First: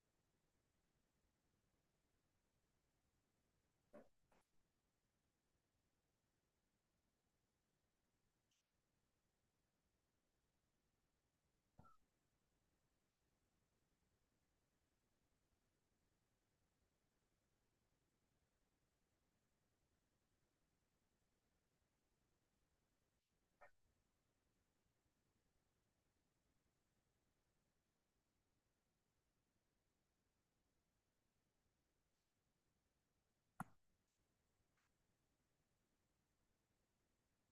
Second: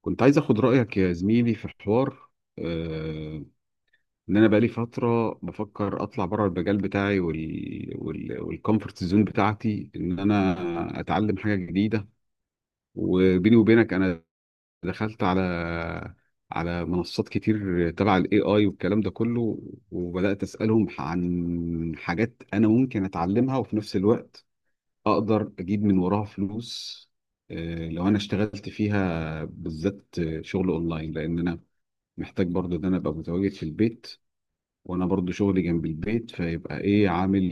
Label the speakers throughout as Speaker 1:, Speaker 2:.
Speaker 1: كنت عايز اخد رأيك يا زميلي في حوار، آه، ان انا بقالي فترة بفكر اطلع بره المجال بتاعي، والكومفورت زون بتاعتي، ان انا اتعلم حاجة جديدة. وبيني وبينك انا دخلت على منصات كتير تبع الاي اي والكلام ده كله، وبدأت اسألهم عن حاجات انا ممكن اتعلمها وفي نفس الوقت اقدر اجيب من وراها فلوس، لو انا اشتغلت فيها بالذات. شغل اونلاين، لان انا محتاج برضو ان انا ابقى متواجد في البيت، وانا برضو شغلي جنب البيت فيبقى ايه عامل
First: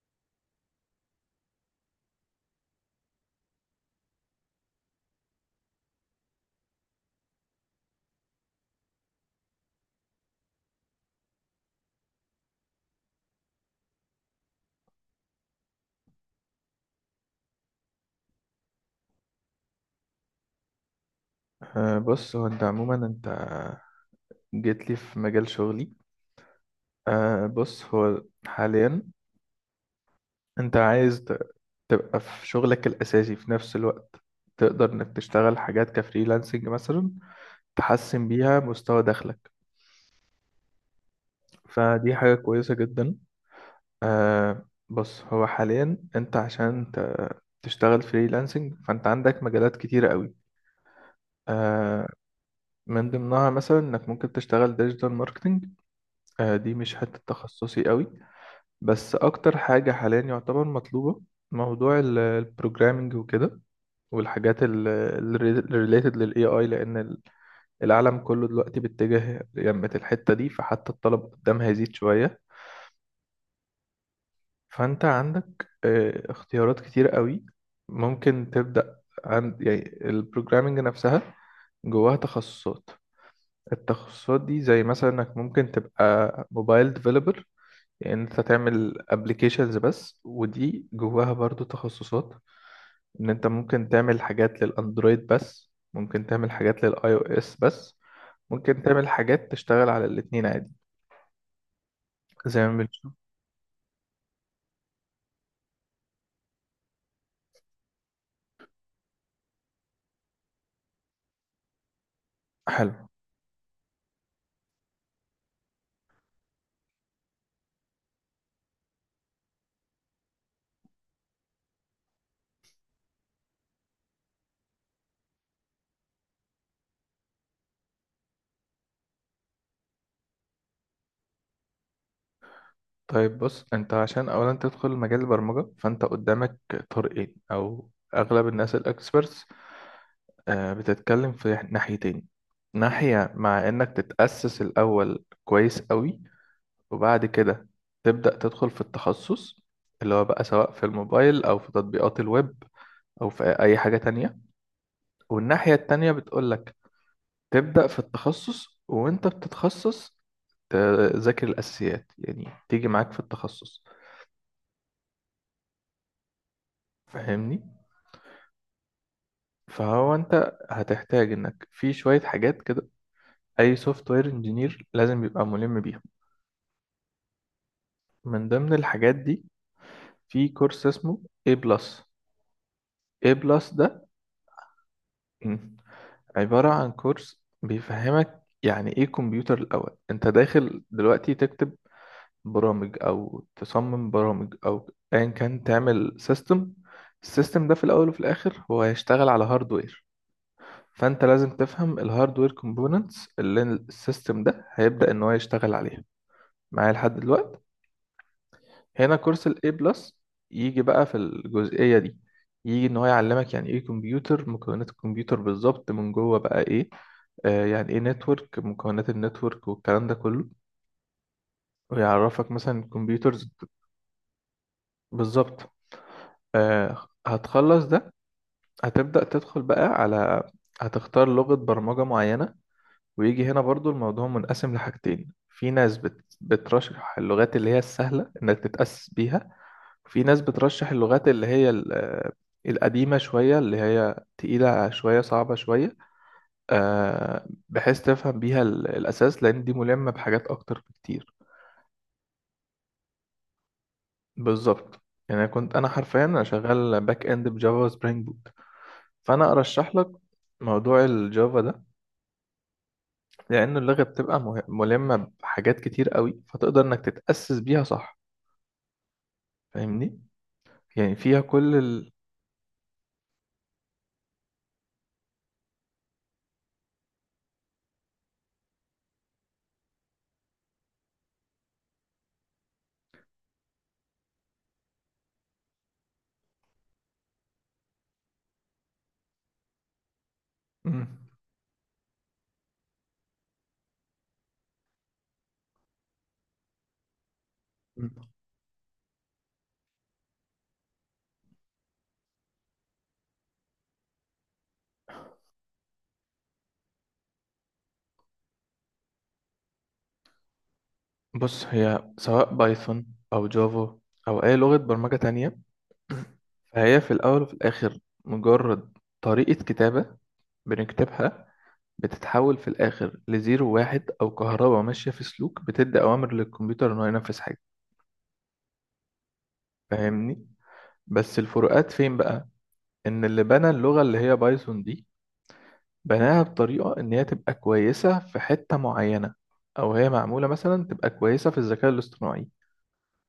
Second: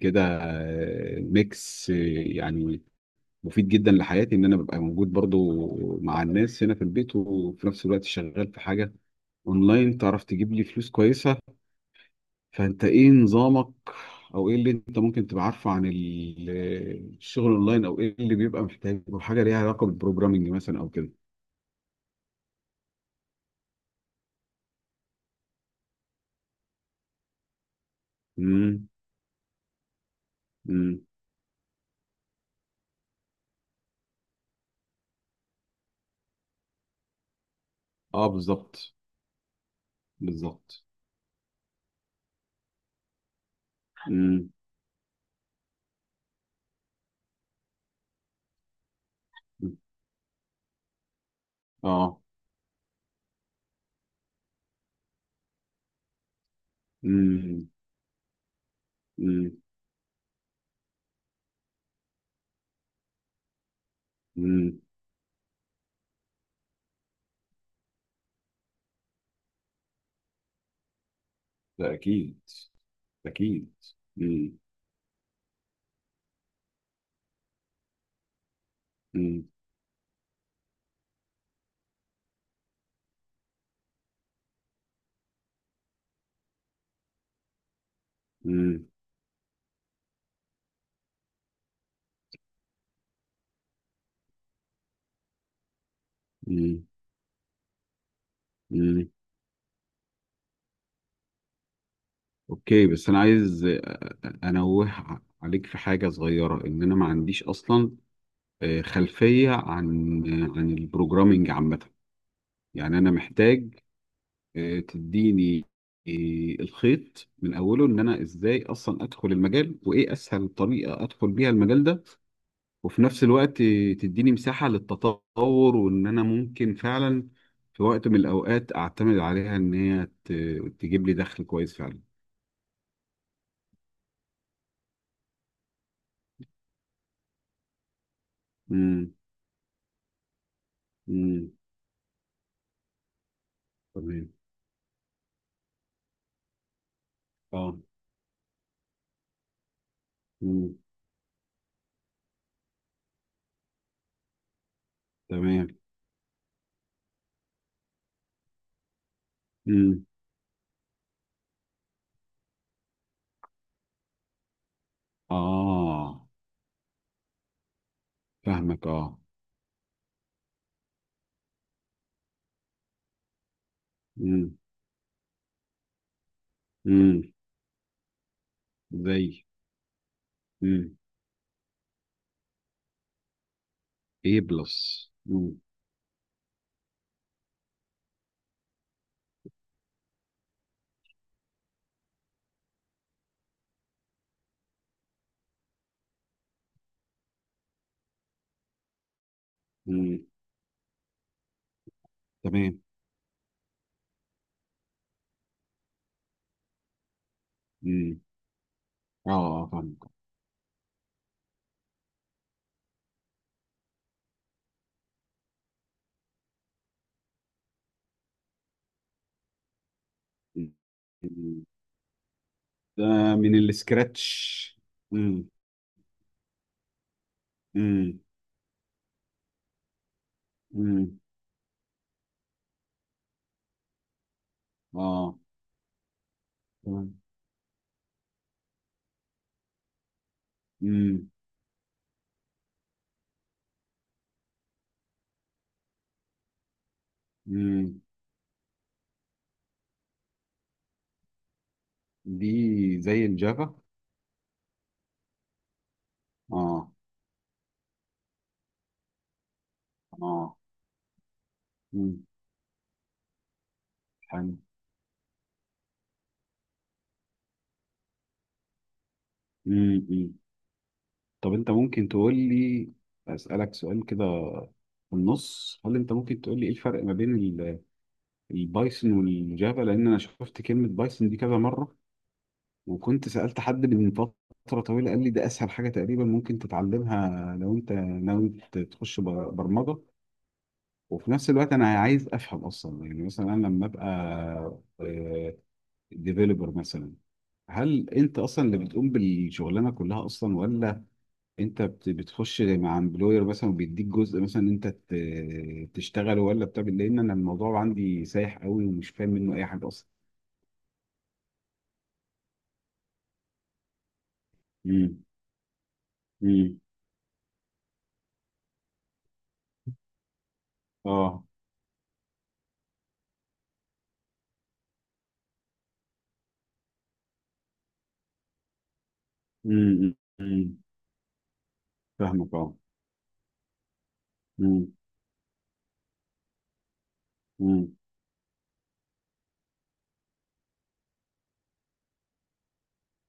Speaker 1: كده. ميكس، يعني مفيد جدا لحياتي ان انا ببقى موجود برضو مع الناس هنا في البيت، وفي نفس الوقت شغال في حاجة اونلاين تعرف تجيب لي فلوس كويسة. فانت ايه نظامك، او ايه اللي انت ممكن تبقى عارفه عن الشغل اونلاين، او ايه اللي بيبقى محتاج، او حاجة ليها علاقة بالبروجرامينج مثلا او كده؟
Speaker 2: بص، هو انت عموما انت جيت لي في مجال شغلي. بص، هو
Speaker 1: امم.
Speaker 2: حاليا انت
Speaker 1: امم.
Speaker 2: عايز تبقى في شغلك الاساسي في نفس الوقت تقدر انك تشتغل حاجات كفريلانسنج مثلا
Speaker 1: اه،
Speaker 2: تحسن بيها
Speaker 1: بالظبط.
Speaker 2: مستوى دخلك،
Speaker 1: بالظبط.
Speaker 2: فدي حاجة كويسة جدا.
Speaker 1: امم.
Speaker 2: بص، هو حاليا انت عشان تشتغل فريلانسنج فانت عندك مجالات
Speaker 1: إمم.
Speaker 2: كتيرة قوي. أه
Speaker 1: اه.
Speaker 2: من ضمنها مثلا انك ممكن تشتغل ديجيتال ماركتنج. دي مش حتة
Speaker 1: امم.
Speaker 2: تخصصي قوي، بس
Speaker 1: امم.
Speaker 2: اكتر حاجة حاليا يعتبر مطلوبة موضوع البروجرامينج وكده، والحاجات
Speaker 1: امم.
Speaker 2: الريليتد للاي اي لان العالم كله دلوقتي بيتجه يمت الحتة دي، فحتى الطلب قدامها هيزيد
Speaker 1: ده اكيد.
Speaker 2: شوية.
Speaker 1: اكيد. امم.
Speaker 2: فانت عندك اختيارات كتير قوي. ممكن تبدأ
Speaker 1: امم.
Speaker 2: عند يعني البروجرامينج نفسها جواها تخصصات. التخصصات دي زي مثلا انك ممكن تبقى موبايل ديفلوبر، يعني انت
Speaker 1: امم.
Speaker 2: تعمل ابلكيشنز بس، ودي جواها برضو تخصصات. ان انت ممكن تعمل حاجات للاندرويد بس، ممكن تعمل حاجات
Speaker 1: امم.
Speaker 2: للاي او اس بس، ممكن تعمل
Speaker 1: امم.
Speaker 2: حاجات تشتغل على الاتنين عادي زي ما
Speaker 1: اوكي، بس
Speaker 2: بنشوف.
Speaker 1: انا عايز انوه عليك في حاجه صغيره: ان انا ما عنديش اصلا خلفيه عن البروجرامينج عامه.
Speaker 2: حلو.
Speaker 1: يعني انا محتاج تديني الخيط من اوله، ان انا ازاي اصلا ادخل المجال، وايه اسهل طريقه ادخل بيها المجال ده. وفي نفس الوقت تديني مساحة للتطور، وإن أنا ممكن فعلا في وقت من الأوقات أعتمد عليها، إن هي تجيب لي دخل كويس فعلا.
Speaker 2: طيب بص، انت عشان اولا تدخل مجال البرمجة فانت قدامك طريقين، او اغلب الناس
Speaker 1: امم.
Speaker 2: الاكسبرتس بتتكلم في
Speaker 1: امم.
Speaker 2: ناحيتين. ناحية مع انك
Speaker 1: تمام.
Speaker 2: تتأسس الاول كويس قوي وبعد كده
Speaker 1: اه.
Speaker 2: تبدأ تدخل في التخصص، اللي هو بقى سواء
Speaker 1: امم.
Speaker 2: في الموبايل أو في تطبيقات الويب أو في أي حاجة تانية.
Speaker 1: تمام.
Speaker 2: والناحية التانية بتقولك تبدأ في التخصص، وأنت
Speaker 1: امم.
Speaker 2: بتتخصص تذاكر الأساسيات يعني تيجي معاك في التخصص.
Speaker 1: اه،
Speaker 2: فاهمني؟
Speaker 1: فاهمك. اه.
Speaker 2: فهو أنت هتحتاج إنك في شوية حاجات كده أي سوفت وير
Speaker 1: امم.
Speaker 2: انجينير لازم يبقى ملم بيها.
Speaker 1: امم.
Speaker 2: من ضمن الحاجات
Speaker 1: زي.
Speaker 2: دي في كورس
Speaker 1: امم.
Speaker 2: اسمه A+. بلس. A+, بلس.
Speaker 1: A+. امم.
Speaker 2: ده عبارة عن كورس بيفهمك يعني ايه كمبيوتر. الأول انت داخل دلوقتي تكتب برامج او تصمم برامج او ايا كان تعمل سيستم. السيستم ده في الأول وفي الآخر هو هيشتغل على هاردوير،
Speaker 1: امم.
Speaker 2: فانت لازم تفهم الهاردوير
Speaker 1: تمام.
Speaker 2: كومبوننتس اللي السيستم ده هيبدأ ان هو يشتغل عليها. معايا لحد دلوقتي؟
Speaker 1: امم.
Speaker 2: هنا
Speaker 1: اه.
Speaker 2: كورس ال
Speaker 1: آه،
Speaker 2: A
Speaker 1: فاهمك.
Speaker 2: بلس يجي بقى في الجزئية دي، يجي ان هو يعلمك يعني ايه كمبيوتر، مكونات الكمبيوتر بالظبط من جوه بقى ايه. يعني ايه نتورك، مكونات النتورك والكلام ده كله.
Speaker 1: مم. مم.
Speaker 2: ويعرفك مثلا
Speaker 1: ده
Speaker 2: الكمبيوترز
Speaker 1: من السكراتش. امم.
Speaker 2: بالظبط. هتخلص ده
Speaker 1: امم.
Speaker 2: هتبدأ تدخل بقى على
Speaker 1: امم.
Speaker 2: هتختار لغة برمجة معينة. ويجي هنا برضو الموضوع منقسم لحاجتين،
Speaker 1: اه.
Speaker 2: في ناس بترشح
Speaker 1: تمام.
Speaker 2: اللغات اللي هي السهلة انك تتأسس بيها، وفي ناس بترشح اللغات
Speaker 1: مم.
Speaker 2: اللي هي القديمة شوية اللي هي تقيلة شوية صعبة شوية،
Speaker 1: مم.
Speaker 2: بحيث تفهم بيها الأساس لأن دي ملمة بحاجات أكتر بكتير.
Speaker 1: دي زي الجافا.
Speaker 2: بالظبط. يعني أنا كنت حرفيا انا
Speaker 1: اه.
Speaker 2: شغال باك اند بجافا سبرينج بوت. فانا ارشح لك
Speaker 1: اه.
Speaker 2: موضوع الجافا ده
Speaker 1: مم.
Speaker 2: لانه اللغه بتبقى
Speaker 1: حلو.
Speaker 2: ملمه بحاجات كتير قوي فتقدر انك تتاسس بيها صح.
Speaker 1: مم.
Speaker 2: فاهمني؟
Speaker 1: مم.
Speaker 2: يعني فيها
Speaker 1: طب انت
Speaker 2: كل
Speaker 1: ممكن
Speaker 2: ال...
Speaker 1: تقول لي، اسالك سؤال كده في النص: هل انت ممكن تقول لي ايه الفرق ما بين البايثون والجافا؟ لان انا شفت كلمه بايثون دي كذا مره، وكنت سالت حد من فتره طويله قال لي ده اسهل حاجه تقريبا ممكن تتعلمها لو انت ناوي تخش برمجه.
Speaker 2: مم.
Speaker 1: وفي نفس الوقت انا عايز افهم اصلا، يعني مثلا انا لما ابقى آه، ديفيلوبر مثلا،
Speaker 2: مم.
Speaker 1: هل انت اصلا اللي بتقوم بالشغلانه كلها اصلا، ولا انت بتخش مع امبلوير مثلا وبيديك جزء مثلا انت تشتغله ولا بتعمل؟ لان انا الموضوع عندي سايح قوي ومش فاهم منه اي حاجه اصلا.
Speaker 2: بص، هي سواء بايثون او جافا او اي لغه برمجه
Speaker 1: امم.
Speaker 2: تانية،
Speaker 1: امم.
Speaker 2: فهي في الاول وفي الاخر مجرد طريقه كتابه
Speaker 1: اه.
Speaker 2: بنكتبها، بتتحول في الآخر لزيرو واحد أو كهرباء ماشية في سلوك بتدي أوامر للكمبيوتر إنه ينفذ حاجة.
Speaker 1: امم.
Speaker 2: فاهمني؟
Speaker 1: امم.
Speaker 2: بس الفروقات فين بقى؟
Speaker 1: فاهمك. اه.
Speaker 2: إن اللي بنى اللغة اللي هي بايثون
Speaker 1: امم.
Speaker 2: دي بناها بطريقة إن هي تبقى
Speaker 1: امم.
Speaker 2: كويسة في حتة معينة، أو هي معمولة مثلا تبقى كويسة في الذكاء الاصطناعي.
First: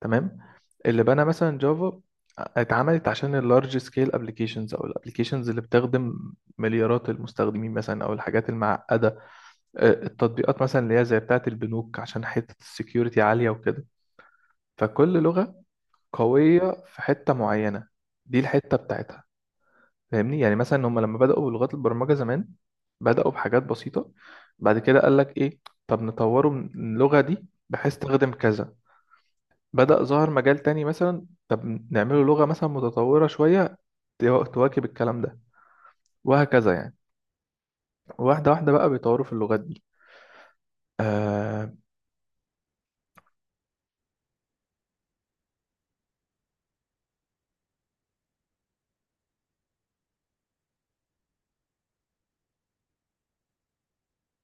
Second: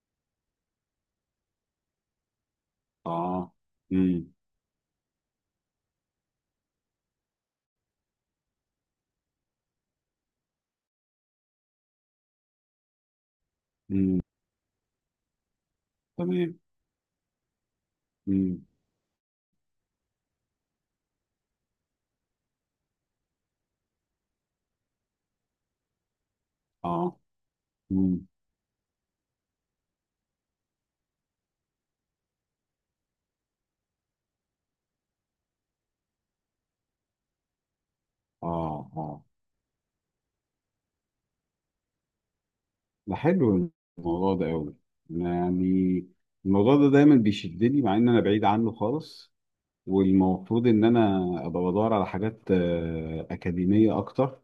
Speaker 2: تمام؟ اللي بنى مثلا جافا اتعملت عشان
Speaker 1: اه.
Speaker 2: اللارج سكيل
Speaker 1: امم.
Speaker 2: ابلكيشنز او الابلكيشنز اللي بتخدم مليارات المستخدمين مثلا او الحاجات المعقده، التطبيقات مثلا اللي هي زي بتاعة البنوك عشان حتة السكيورتي عالية وكده.
Speaker 1: امم.
Speaker 2: فكل لغة
Speaker 1: تمام.
Speaker 2: قوية في حتة معينة، دي
Speaker 1: امم.
Speaker 2: الحتة بتاعتها. فاهمني؟ يعني مثلا هم لما بدأوا بلغات البرمجة زمان بدأوا بحاجات بسيطة، بعد كده قال لك ايه، طب نطوره من
Speaker 1: اه.
Speaker 2: اللغة دي بحيث
Speaker 1: امم.
Speaker 2: تخدم كذا. بدأ ظهر مجال تاني مثلا، طب نعمله لغة مثلا متطورة شوية تواكب الكلام ده، وهكذا يعني. واحدة واحدة بقى
Speaker 1: اه. اه.
Speaker 2: بيطوروا في اللغات دي. آه...
Speaker 1: ده حلو. الموضوع ده قوي، يعني الموضوع ده دايما بيشدني مع ان انا بعيد عنه خالص. والمفروض ان انا ابقى بدور على حاجات اكاديميه اكتر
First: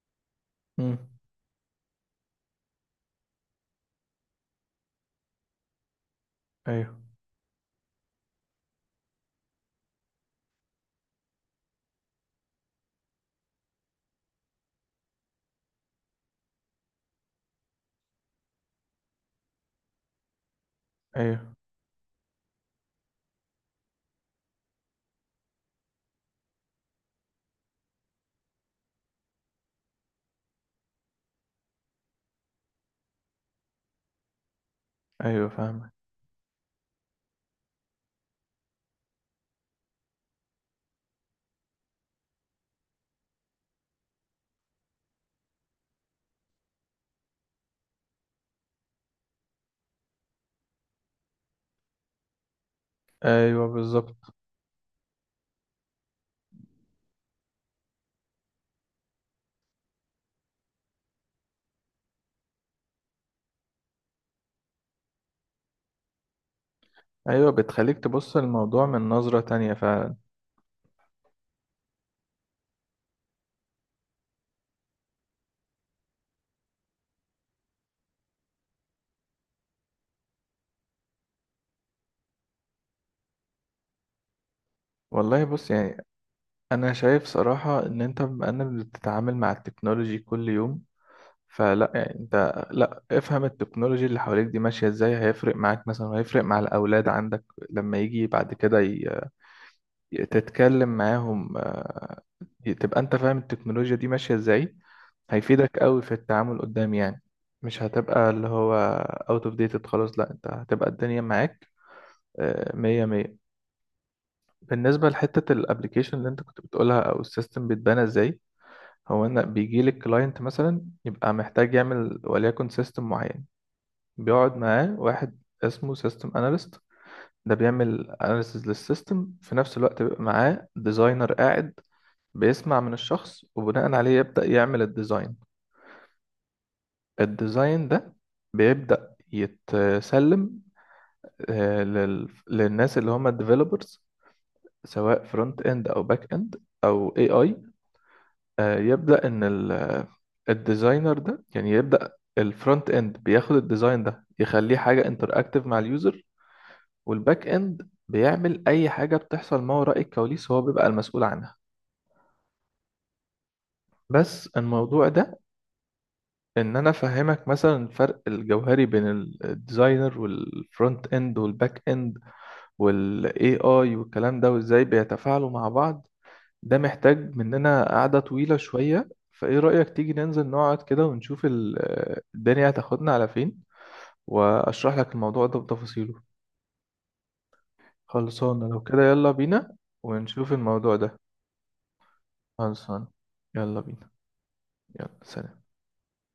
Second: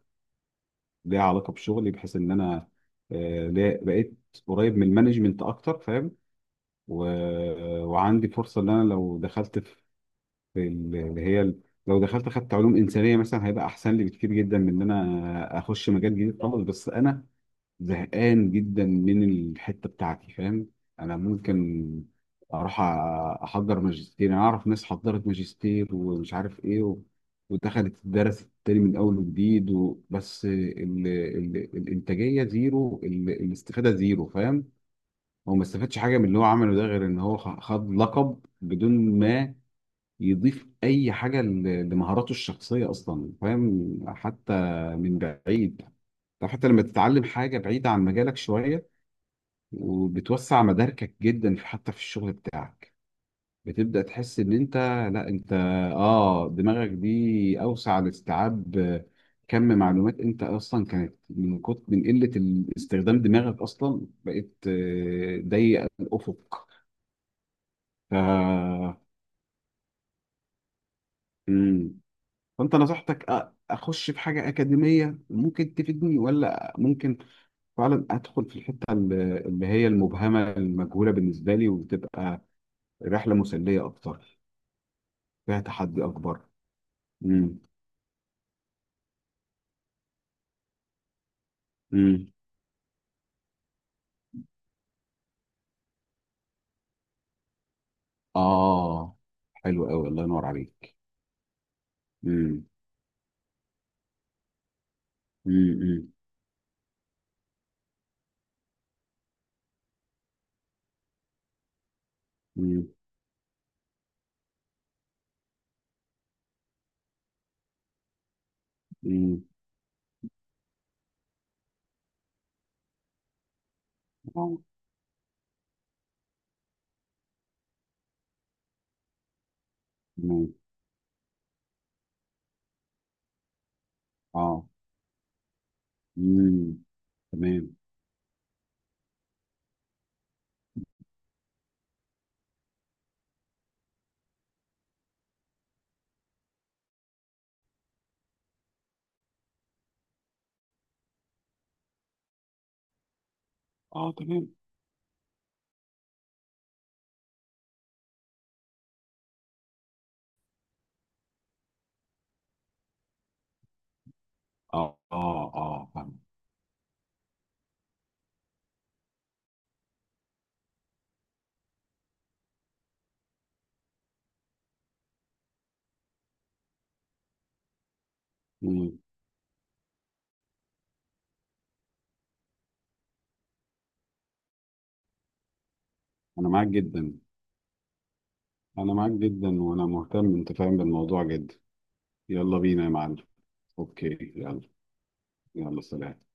Speaker 2: مم.
Speaker 1: ليها علاقه بشغلي، بحيث ان انا بقيت قريب من المانجمنت اكتر، فاهم.
Speaker 2: ايوه
Speaker 1: وعندي فرصه ان انا لو دخلت في لو دخلت خدت علوم انسانيه مثلا، هيبقى احسن لي بكتير جدا من ان انا اخش مجال جديد خالص. بس انا زهقان جدا من الحته بتاعتي، فاهم. انا
Speaker 2: ايوه
Speaker 1: ممكن اروح احضر ماجستير. انا اعرف ناس حضرت ماجستير ومش عارف ايه ودخلت الدرس تاني من اول وجديد، بس الانتاجيه زيرو، الاستفاده زيرو، فاهم.
Speaker 2: ايوه
Speaker 1: هو ما
Speaker 2: فاهم.
Speaker 1: استفادش حاجه من اللي هو عمله ده غير ان هو خد لقب بدون ما يضيف اي حاجه لمهاراته الشخصيه اصلا، فاهم. حتى من بعيد، طب حتى لما تتعلم حاجة بعيدة عن مجالك شوية، وبتوسع مداركك جدا في حتى في الشغل بتاعك،
Speaker 2: ايوه
Speaker 1: بتبدأ
Speaker 2: بالظبط.
Speaker 1: تحس ان انت، لا، انت اه، دماغك دي اوسع لاستيعاب كم معلومات. انت اصلا كانت من كتر من قلة استخدام دماغك اصلا بقيت ضيق الافق.
Speaker 2: ايوه بتخليك
Speaker 1: ف
Speaker 2: تبص الموضوع من نظرة تانية فعلا.
Speaker 1: مم. فانت نصحتك اخش في حاجة اكاديمية ممكن تفيدني، ولا ممكن فعلا ادخل في الحتة اللي هي المبهمة المجهولة بالنسبة لي، وتبقى رحلة مسلية اكتر
Speaker 2: والله
Speaker 1: فيها
Speaker 2: بص
Speaker 1: تحدي
Speaker 2: يعني
Speaker 1: اكبر؟
Speaker 2: انا شايف
Speaker 1: امم.
Speaker 2: صراحة ان انت بما انك بتتعامل مع التكنولوجي كل يوم فلا يعني
Speaker 1: امم.
Speaker 2: انت لا افهم التكنولوجي اللي حواليك دي ماشية ازاي هيفرق معاك مثلا وهيفرق مع الاولاد عندك لما يجي بعد كده
Speaker 1: اه، حلو قوي، الله ينور
Speaker 2: تتكلم
Speaker 1: عليك.
Speaker 2: معاهم،
Speaker 1: امم.
Speaker 2: تبقى انت فاهم التكنولوجيا دي ماشية ازاي هيفيدك قوي في
Speaker 1: امم.
Speaker 2: التعامل قدام يعني. مش هتبقى اللي هو out of dated خلاص، لا انت هتبقى الدنيا معاك
Speaker 1: امم.
Speaker 2: مية مية. بالنسبة لحتة الابليكيشن اللي انت كنت بتقولها او السيستم بيتبنى ازاي، هو
Speaker 1: امم.
Speaker 2: ان بيجي لك كلاينت مثلا يبقى محتاج يعمل وليكن سيستم معين، بيقعد
Speaker 1: اه.
Speaker 2: معاه واحد اسمه سيستم اناليست. ده بيعمل اناليسز للسيستم، في نفس الوقت بيبقى
Speaker 1: تمام.
Speaker 2: معاه ديزاينر قاعد بيسمع من الشخص وبناء عليه يبدأ
Speaker 1: اه.
Speaker 2: يعمل الديزاين.
Speaker 1: مم. تمام.
Speaker 2: الديزاين ده بيبدأ يتسلم للناس اللي هم الديفلوبرز، سواء فرونت اند او باك اند او اي اي. يبدأ إن الديزاينر ده يعني يبدأ. الفرونت إند بياخد الديزاين
Speaker 1: اه.
Speaker 2: ده
Speaker 1: تمام.
Speaker 2: يخليه حاجة انتراكتيف مع اليوزر، والباك إند بيعمل أي حاجة بتحصل ما وراء الكواليس هو بيبقى المسؤول عنها. بس
Speaker 1: اه.
Speaker 2: الموضوع ده
Speaker 1: اه. اه، فاهم.
Speaker 2: إن أنا أفهمك مثلا الفرق الجوهري بين الديزاينر والفرونت إند والباك إند وال AI والكلام ده وإزاي بيتفاعلوا مع بعض ده محتاج مننا قعدة طويلة
Speaker 1: مم.
Speaker 2: شوية. فإيه رأيك تيجي ننزل نقعد كده ونشوف الدنيا هتاخدنا على فين وأشرح لك الموضوع ده بتفاصيله؟
Speaker 1: انا معاك جدا.
Speaker 2: خلصانة لو
Speaker 1: انا
Speaker 2: كده
Speaker 1: معاك
Speaker 2: يلا
Speaker 1: جدا
Speaker 2: بينا
Speaker 1: وانا مهتم،
Speaker 2: ونشوف
Speaker 1: انت فاهم،
Speaker 2: الموضوع ده.
Speaker 1: بالموضوع جدا. يلا بينا يا
Speaker 2: خلصانة؟
Speaker 1: معلم.
Speaker 2: يلا بينا.
Speaker 1: اوكي، يلا.
Speaker 2: يلا سلام.
Speaker 1: يلا سلام.